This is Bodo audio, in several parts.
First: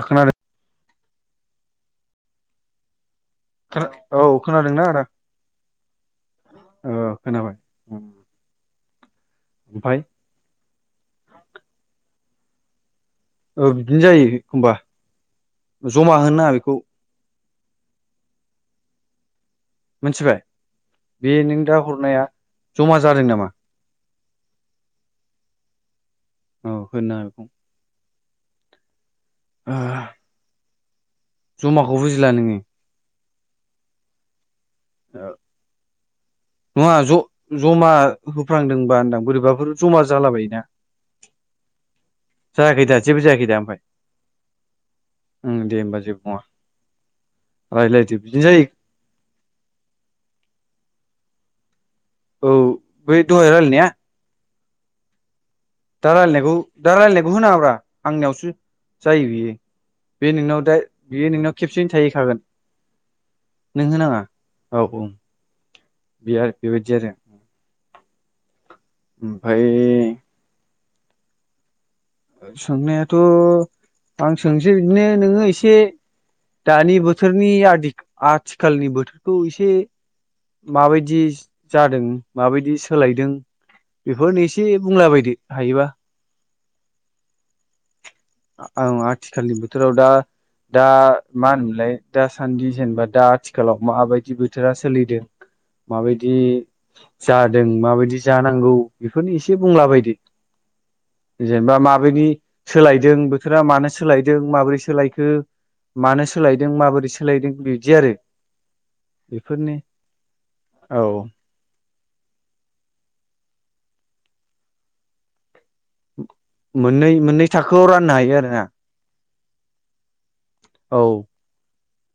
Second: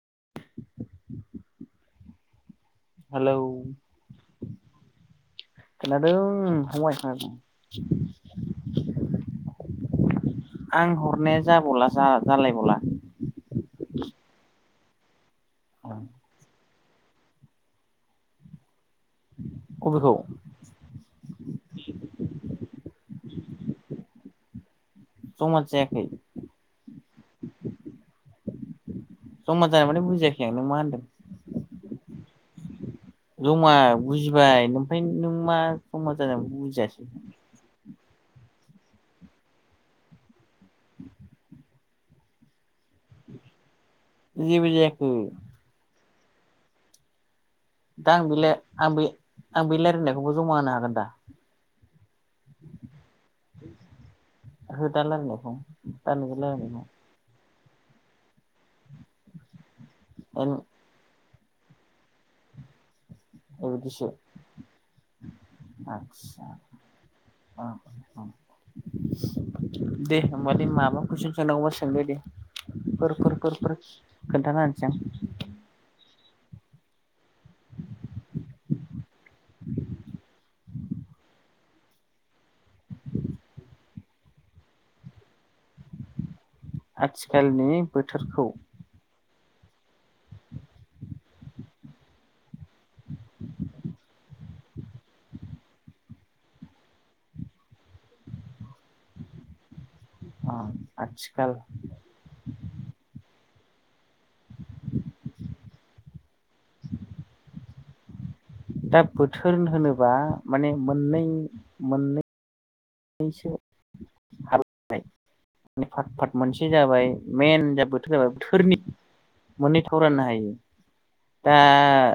आ खोनादो हेलौ खोना औ खोनादोंना आदा? खोनादों फंबाय ओ खोनादों। खोनाबाय ओमफाय रालाय बावला औ बिदिनो जायो एखमबा ज'मा होननाङा बेखौ अबेखौ मोनथिबाय? बे नों दा हरनाया ज'मा जादों नामा? ज'मा जायाखै। औ होननाङा बेखौ। ज'मा ओ जानाय माने बुजियाखै आं नों मा होन्दों? ज'माखौ बुजिला नोङो? ज'मा बुजिबाय नोमफ्राय नों मा ज'मा जानायखौ नङा बुजियासै ज'- ज'मा होफ्लांदोंबा होनदां बोरैबाफोर ज'मा जालाबायोना। जायाखैदा जेबो जायाखैदा ओमफाय? जेबो जायाखै। ओं [inaudible] दा आं बिदिनो बेलाय जायो आं बे- आं बे लायरायनायखौबो ज'मा होनो हागोन दा? औ बै द'हाय रायलायनाया? हो दा लारायनायखौ दा रायलायनायखौ दा रायलायनायखौ होनाङाब्रा आंनियावसो जायो बियो। बे नोंनाव दा बेयो नोंनाव खेबसेनो थाहैखागोन। ए नों बिदिसो होनाङा औ औ। बे आदसा आरो बेबायदि आरो औ औ। ओमफाय दे होमबा दे माबा कुइसन सोंनांगौबा सो सोंनायाथ' आं खोन्थाना सोंसै होनोसै आं बिदिनो नोङो एसे दानि बोथोरनि आदि आथिखालनि बोथोरखौ इसे माबायदि ज-जादों माबायदि सोलायदों बेफोरनो एसे बुंला बायदो हायोबा। आथिखालनि बोथोरखौ आं आथिखालनि बोथोराव दा दा मा होनोमोनलाय दासान्दि जेनेबा दा आथिखालाव माबायदि बोथोरा सोलिदों? माबायदि जादों माबायदि जानांगौ बेफोरनो एसे बुंला बायदो। आथिखाल जेनेबा माबायदि सोलाय दों बोथोरा मानो सोलायदों माबोरै सोलायखो मानो सोलायदों माबोरै सोलायदों बिदि आरो। दा बोथोर बेफोरनो होनोबा माने औ मोननै मोननै सो हालौनाय माने फाथ फाट मोनसे जाबाय मोननै मोननै मेइेन जा थाखोआव राननो बोथोर जाबाय हायो आरोना थोरनि मोननै [unintelligible] हायो औ दा,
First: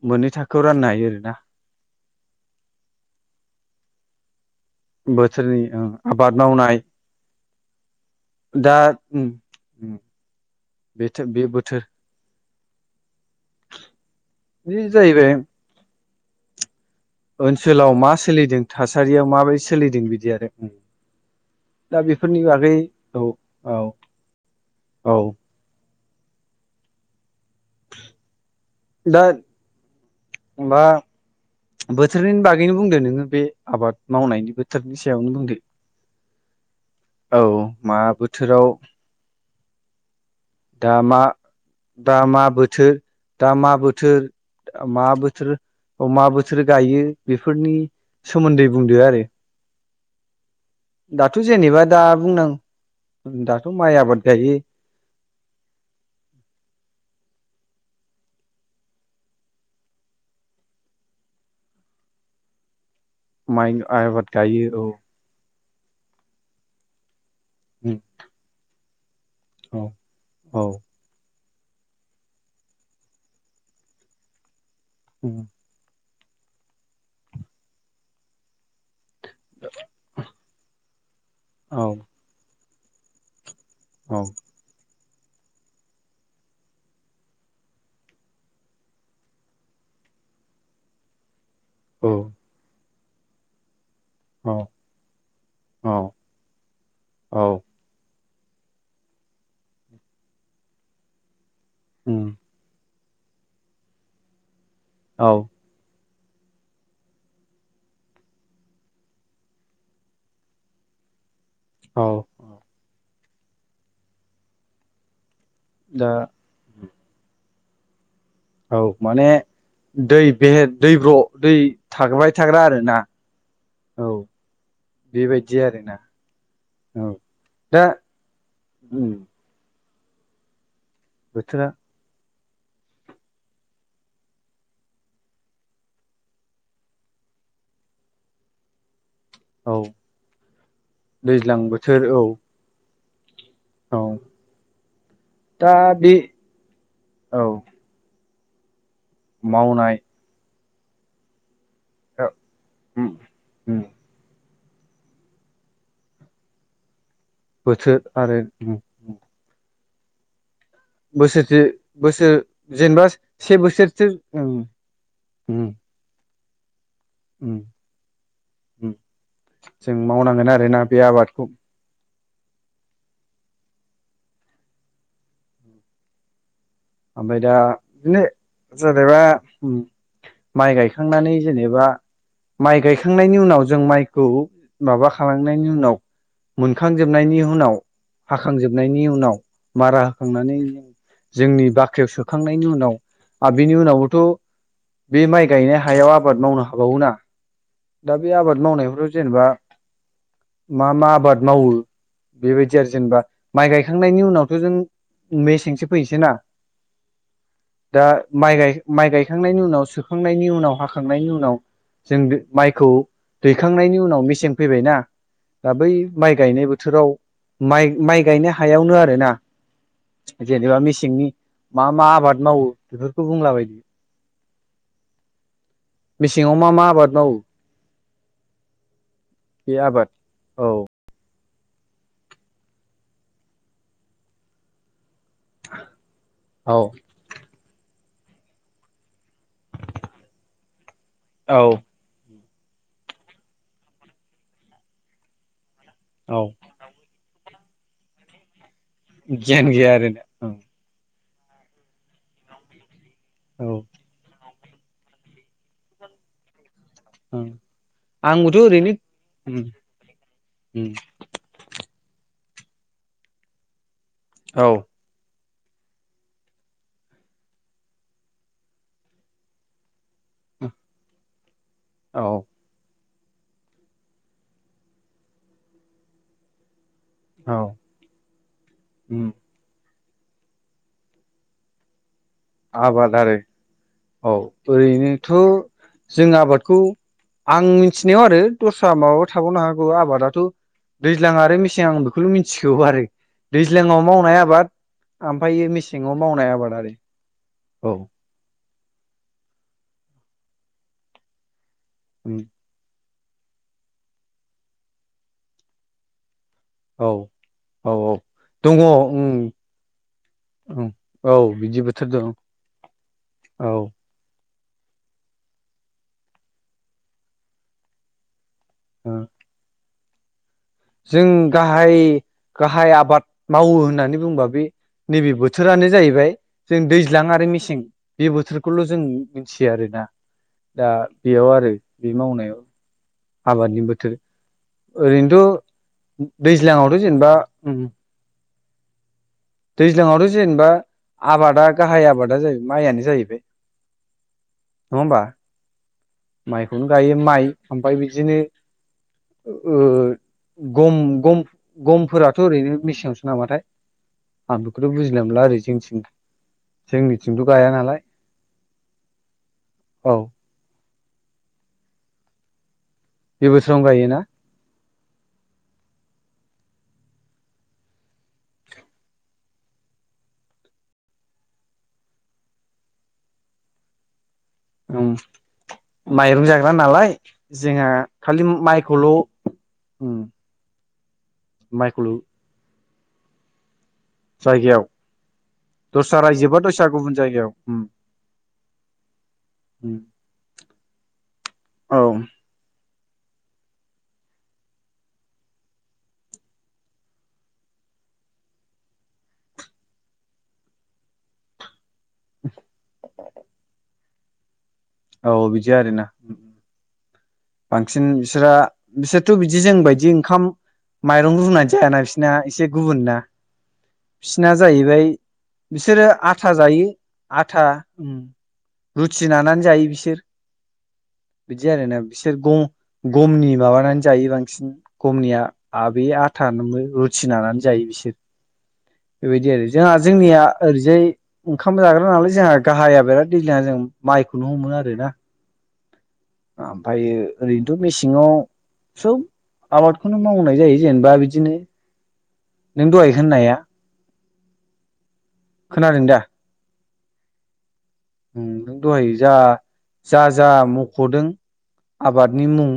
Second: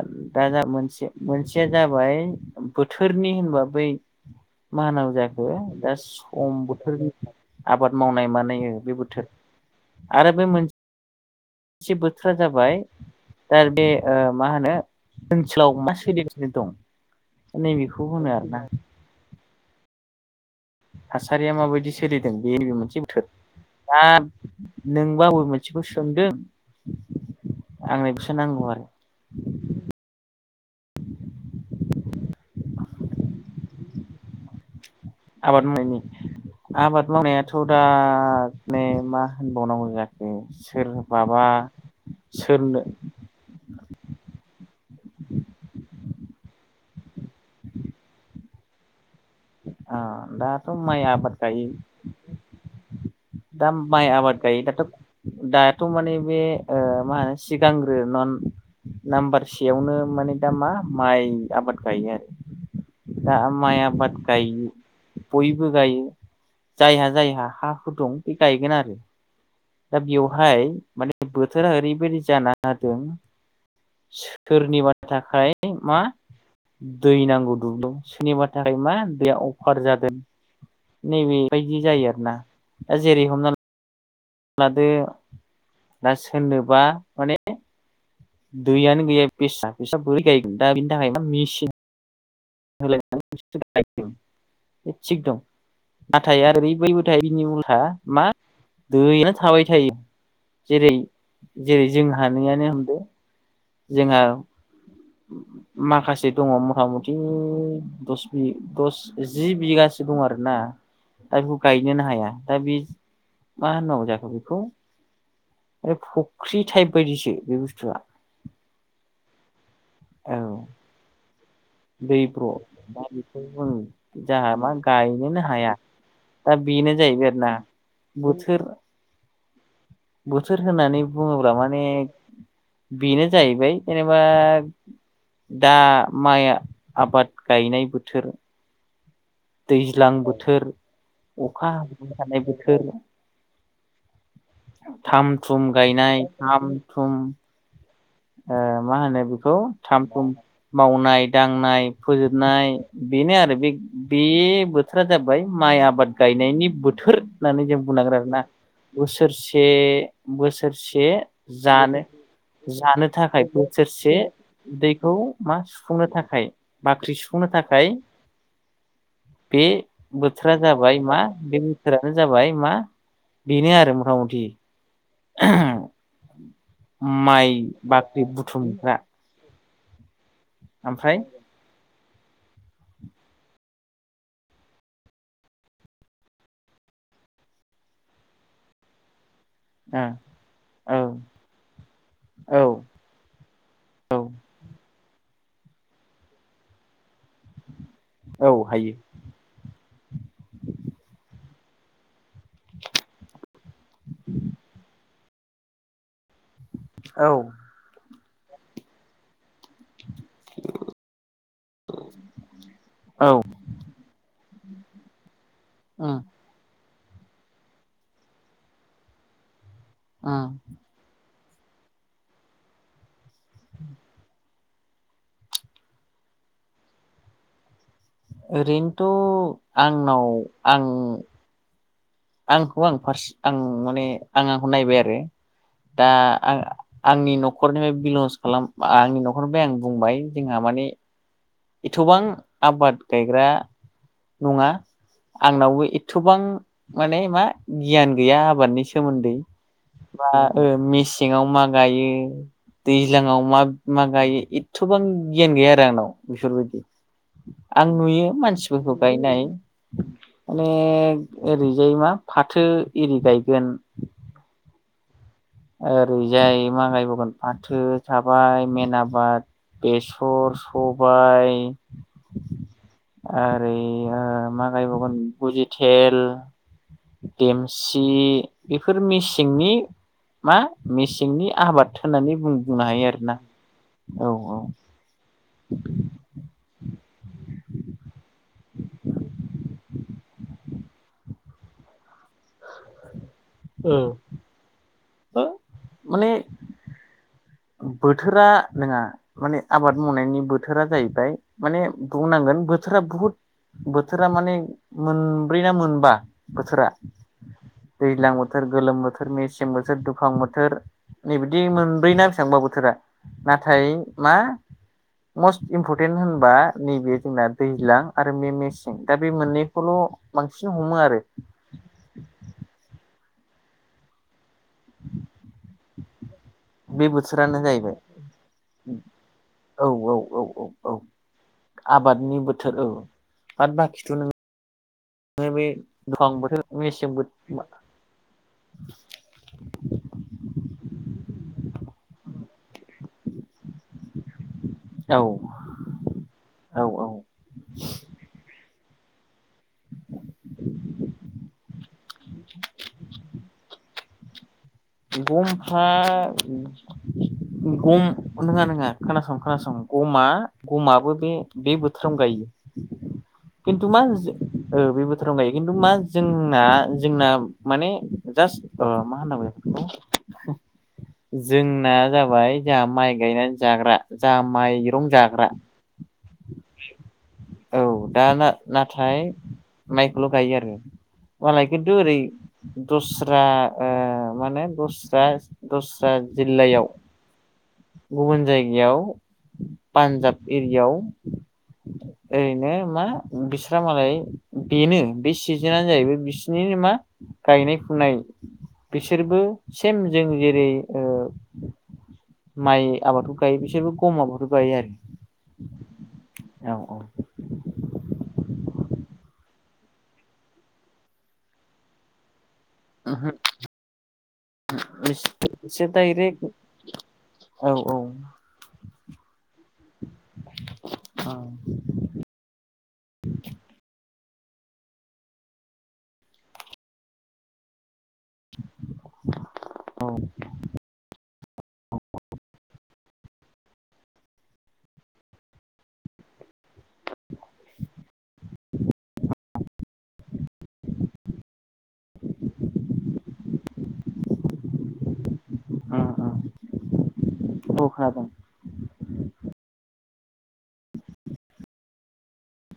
मोननै दा थाखोआव जा राननो हायो मोनसे आरोना मोनसेया जाबाय बोथोरनि होनबा बै मा हानांगौ जाखो बोथोरनि खो ओं दा आबाद सम मावनाय बोथोरनि आबाद मावनाय मानायो दा बे उम बोथोर उम आरो बै मोनसेनि बेथो बे बोथोर जाबाय दा बे मा होनो बे जाहैबाय ओनसोलाव मा सोलिगासिनो दं। ओनसोलाव नैबेखौ मा होनो आरोना सोलिदों थासारियाव माबायदि सोलिदों बिदि आरो थासारिया माबायदि दा सोलिदों बेफोरनि बे नैबे बागै मोनसे औ थद औ दा औ नोंबा अबे मोनसेखौ सोंदों आंनोबोसो नांगौ आरो दा बा बोथोरनिनि बागैनो बुंदो नोङो बे आबाद मावनायनि बोथोर। आबाद मावनायनि आबाद औ मावनायाथ' मा बोथोराव दाने मा होनबावनांगौ ज दा मा सोरहाबा दा मा बोथोर दा मा बोथोर मा बोथोर अ मा बोथोर गायो बेफोरनि सोमोन्दै बुंदो आरो आ दाथ' माइ आबाद दाथ' गायो। जेनेबा दा बुंनां दा माइ आबाद गायो दाथ' दा दाथ' माने बे मा होनो सिगांग्रो नन नाम्बार सेयावनो माने दा मा माइ आबाद गायो आरो। [unintelligible] दा माइ आबाद गायो औ। बयबो गायो जायहा जायहा हा हु दं बे गायगोन आरो। औ दा बेवहाय औ माने बो थोरा ओरैबायदि जाना होदों सोरनिबानि थाखाय मा दै नांगौ दुबु सोरनिबा थाखाय मा बे अफार जादों नैबेबायदि औ जायो आरोना दा जेरै हमना। औ लादो दा सोरनोबा माने दैयानो गैया फिसा फिसा बोरै गायगोन दा बिनि थाखाय मेसिन होलायनानै औ थिग दं नाथाय ओरै बैबोथाय बिनि उलहा मा दैआनो थाबाय थायो जेरै जेरै जोंहानियानो होनदो जोंहा औ माखासे दङ मथा मथि दस बि दस जि बिगासो दं आरोना। दा बेखौ गायनोनो औ हाया दा बे मा होननांगौ जाखो बेखौ दा फुख्रि टाइप बायदिसो बे बुस्थुआ औ माने दै औ बे दैब्र' दै थाबाय दैब्र' थाग्रा आरोना दा बेखौ जों औ जोहा मा गायनोनो बेबायदि हाया आरोना दा बेनो औ जाहैबाय आरोना दा बोथोर उम बोथोर होननानै बुङोब्ला बोथोरा माने बेनो जाहैबाय जेनेबा दा माइ आबाद गायनाय बोथोर औ दैज्लां बोथोर दैज्लां अखा बोथोर हाफ्लेबाय औ थानाय बोथोर। औ थाम-थुम दा बे गायनाय थाम-थुम औ ओ मा होनो बेखौ मावनाय थाम थुम मावनाय दांनाय फोजोबनाय उम बेनो आरो बे उम बे बोथोरा जाबाय माइ आबाद गायनायनि बोथोर। होननानै जों बोथोर बुंनांगोन आरो आरोना उम उम बोसोरसे बोसोर सोरसे बोसोरसे जानो बोसोर जेनेबा जानो थाखाय से बोसोरसो बोसोरसे उम उदैखौ मा उम सुफुंनो थाखाय। बाख्रि सुफुंनो उम थाखाय उम बे जों मावनांगोन बोथोरा आरोना जाबाय बे मा आबादखौ बे बोथोरा नो जाबाय मा बेनो आरो मथा मथि। ओमफ्राय माइ दा बाख्रि बिदिनो बुथुमग्रा जेनेबा माइ ओमफ्राय गायखांनानै जेनेबा माइ गायखांनायनि उनाव जों माइखौ माबा खालामनायनि उनाव मोनखांजोबनायनि उनाव हाखांजोबनायनि उनाव मारा होखांनानै ओ औ जोंनि बा ख्रियाव औ सोखांनायनि उनाव आरो बिनि उनावबोथ औ बे माइ गायनाय हायाव आबाद मावनो हाबावो ना। दा बे औ आबाद हायो मावनायफ्राव जेनेबा मा मा आबाद मावो बेबायदि आरो जेनेबा माइ गायखांनायनि उनावथ जों मेसेंसो फैनोसै ना औ दा माइ गायखांनायनि उनाव, सोखांनायनि उनाव, हाखांनायनि उनाव जों माइखौ औ उम दैखांनायनि उनाव मेसें फैबायना दा बै माइ गायनायबो बोथोराव माइ माइ गायनो हायावनो आर ना। उम जेनेबा मेसेंनि मा मा आबाद मावो बेफोरखौ बुंला बायदो? मेसेङाव मा मा आबाद मावो? बे ओरैनोथ आबाद आंनाव औ आं आंखौ आं फार्स आं माने आं आंखौ नायबाय आरो। दा आं औ आंनि नखरनिफ्राय बिलं खालाम आंनि नखरनिफ्राय आं बुंबाय जोंहा माने औ एथबां आबाद गायग्रा नङा आंनावबो एथबां औ माने मा गियान गैया आबादनि सोमोन्दै गियान गैया आरोना बा औ ओ मेसे ङाव मा गायो दैज्लाङाव मा औ मा गायो एथबां गियान गैया आरो आंनाव बेफोरबायदि ओं आं नुयो आंबोथ' मानसि ओरैनो खौ गायनाय उम माने उम ओरैजाय मा फाथो एरि गायगोन औ ओरैजाय मा गायबावगोन फाथो थाबाय मेन आबाद बेसर, सबायाइ औ आरो मा गायबावगोन भुजि थेल औ देमसि बेफोर उम मेसिंनि मा मेसेंनि आबाद होननानै बुं बुंनो हायो आबाद आरो आरोना औ औ जों आबादखौ आं मिथिनायाव आरो दस्रा माबा थाबावनो हागौ आबादाथ दैज्लां आरो मेसें आं बेखौल मिथिगौ आरो औ दैज्लङाव मावनाय आबाद औ ओमफ्राय मेसेङाव माने मावनाय आबाद आरो। औ बोथोरा नङा माने आबाद मावनायनि बोथोरा जाहैबाय माने उम बुंनांगोन बोथोरा बुहुद बोथोरा माने मोनब्रै ना मोनबा बोथोरा। औ औ औ दैज्लां बोथोर, दङ गोलोम बोथोर, उम मेसें बोथोर, दुफां बोथोर उम औ नैबिदि बिदि बोथोर मोनब्रै ना दं बेसां बा बोथोरा औ नाथाय ओ मा [unintelligible] मस्ट इमफरटेन्ट होनबा नैबे जोंना दैज्लां आरो मे-मेसें दा बे मोननैखौल' बांसिन हमो आरो जों गाहाय गाहाय आबाद मावो होननानै बुंबा बे नैबे बोथोरानो जाहैबाय जों बे दैज्लां आरो बोथोरानो मेसें जाहैबाय बे बोथोरखौल' जों मिथियो औ आरो ना औ औ औ दा औ बेयाव आरो आरो बे आबादनि मावनायाव बोथोर औ बाद आबादनि बाखिथ' बोथोर, नों ओमफ्राय बे ओरैनोथ' दुफां बोथोर दैज्लां आवथ' मेसें जेनेबा बोथोर उम, [inaudible] दैज्लांआवथ' जेनेबा आबादा गाहाय आबादा जाहैबाय माइआनो जाहैबाय, नंङा औ होमबा औ माइखौनो औ गायो माइ ओमफ्राय बिदिनो, औ ओ गम गम गमफोराथ' ओरैनो मेसेङावसो नामाथाय, आं बेखौथ' बुजिना मोनला ओरै गमफा जोंनिथिं जोंनिथिंथ' गाया नालाय गम नोंङा नोंङा खोनासं खोनासं औ गमा गमा, बो बे बे बोथोरावनो गायो, बे बोथोराव खिन्थु मा गायोना? ओ बे बोथोराव गायगोन खिनथु मा जोंना जोंना माने जास अ [unintelligible] जोंना जाबाय जोंहा माइ गायनानै जाग्रा, जा माइरं उम जाग्रा, माइरं जाग्रा नालाय औ जोंहा दा खालि माइखौल' ना-नाथाय उम, माइखौल' गायो आरो मालाय खिन्थु माइखौल' ओरै दस्रा, ओ माने जायगायाव दस्रा दस्रा रायजो बा दस्रा जिल्लायाव, गुबुन जायगायाव उम गुबुन जायगायाव उम पान्जाब एरियाव, औ ओरैनो मा? बिस्रा मालाय बेनो बे सिजोनानो जाहैबाय बिसिनि मा? गायनाय फुनाय, बिसोरबो सेम जों जेरै ओ, माइ आबादखौ गायो बिसोरबो गम आबादखौ गायो आरो औ बिदि आरोना? औ औ बांसिन बिसोरा बिसोरथ' बिदि जों बायदि ओंखाम, माइरं रुनानै जायाना बिसोरना एसे, ओमहो बिसोरना जाहैबाय बिसोरो डाइरेक्ट आथा जायो आथा औ औ उम रुथि लानानै जायो बिसोर औ बिदि आरोना? बिसोर ग'गमनि माबानानै जा जायो बांसिन ग'मनिया आबे आथा जोंनो रुथिनानानै जायो बिसोर, बेबायदि आरो जोंहा औ जोंनिया ओरैजाय ओंखाम जाग्रा नालाय जोंहा गाहाय बिराद दैज्लांआव जों माइखौनो हमो आरोना? ओमफ्रायो ओरैनोथ' मेसेंङाव, सब आबादखौनो मावनाय जायो जेनेबा बिदिनो, नों दहाय होननाया, खोनादों दा? औ खोनादों ओं नों दहाय जा जा जा मख'दों, आबादनि मुं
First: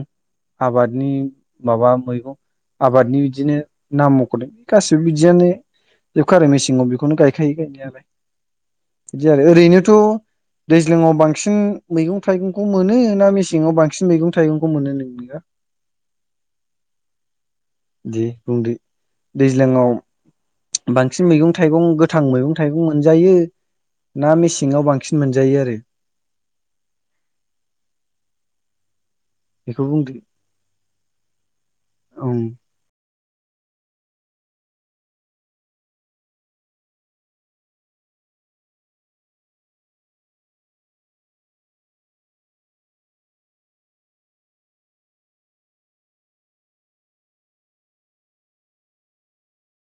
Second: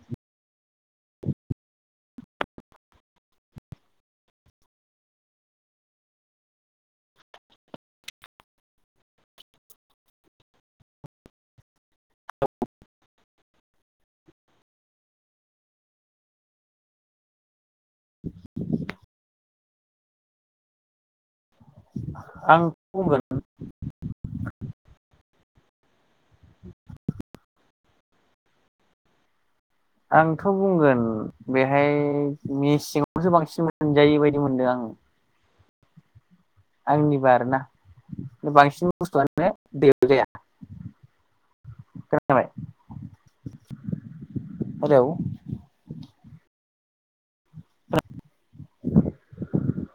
आबादनि माबा मैगं, आबादनि बिदिनो नाम मख'दों गासिबो बिदियानो, जोबखा आरो मेसेंआव बेखौनो गायखायो गायनायालाय बिदि आरो ओरैनोथ' दैज्लांआव बांसिन मैगं-थाइगंखौ मोनो ना मेसें आव बांसिन मैगं थाइगंखौ मोननो नोंनिबा, [inaudible] दे बुंदो दैज्लांआव बांसिन मेगं थाइगं गोथां मैगं आं थाइगं बुंगोन मोनजायो ना मेसेंआव बांसिन मोनजायो आरो बेखौ बुंदो आंथ' बुंगोन बेहाय ओं मेसेङावनोसो बांसिन, मोनजायि बायदि मोनदों आं। आंनिबा आरोना बांसिन बुस्थुआनो दैयाव जाया। खोनाबाय हेलौ [inaudible]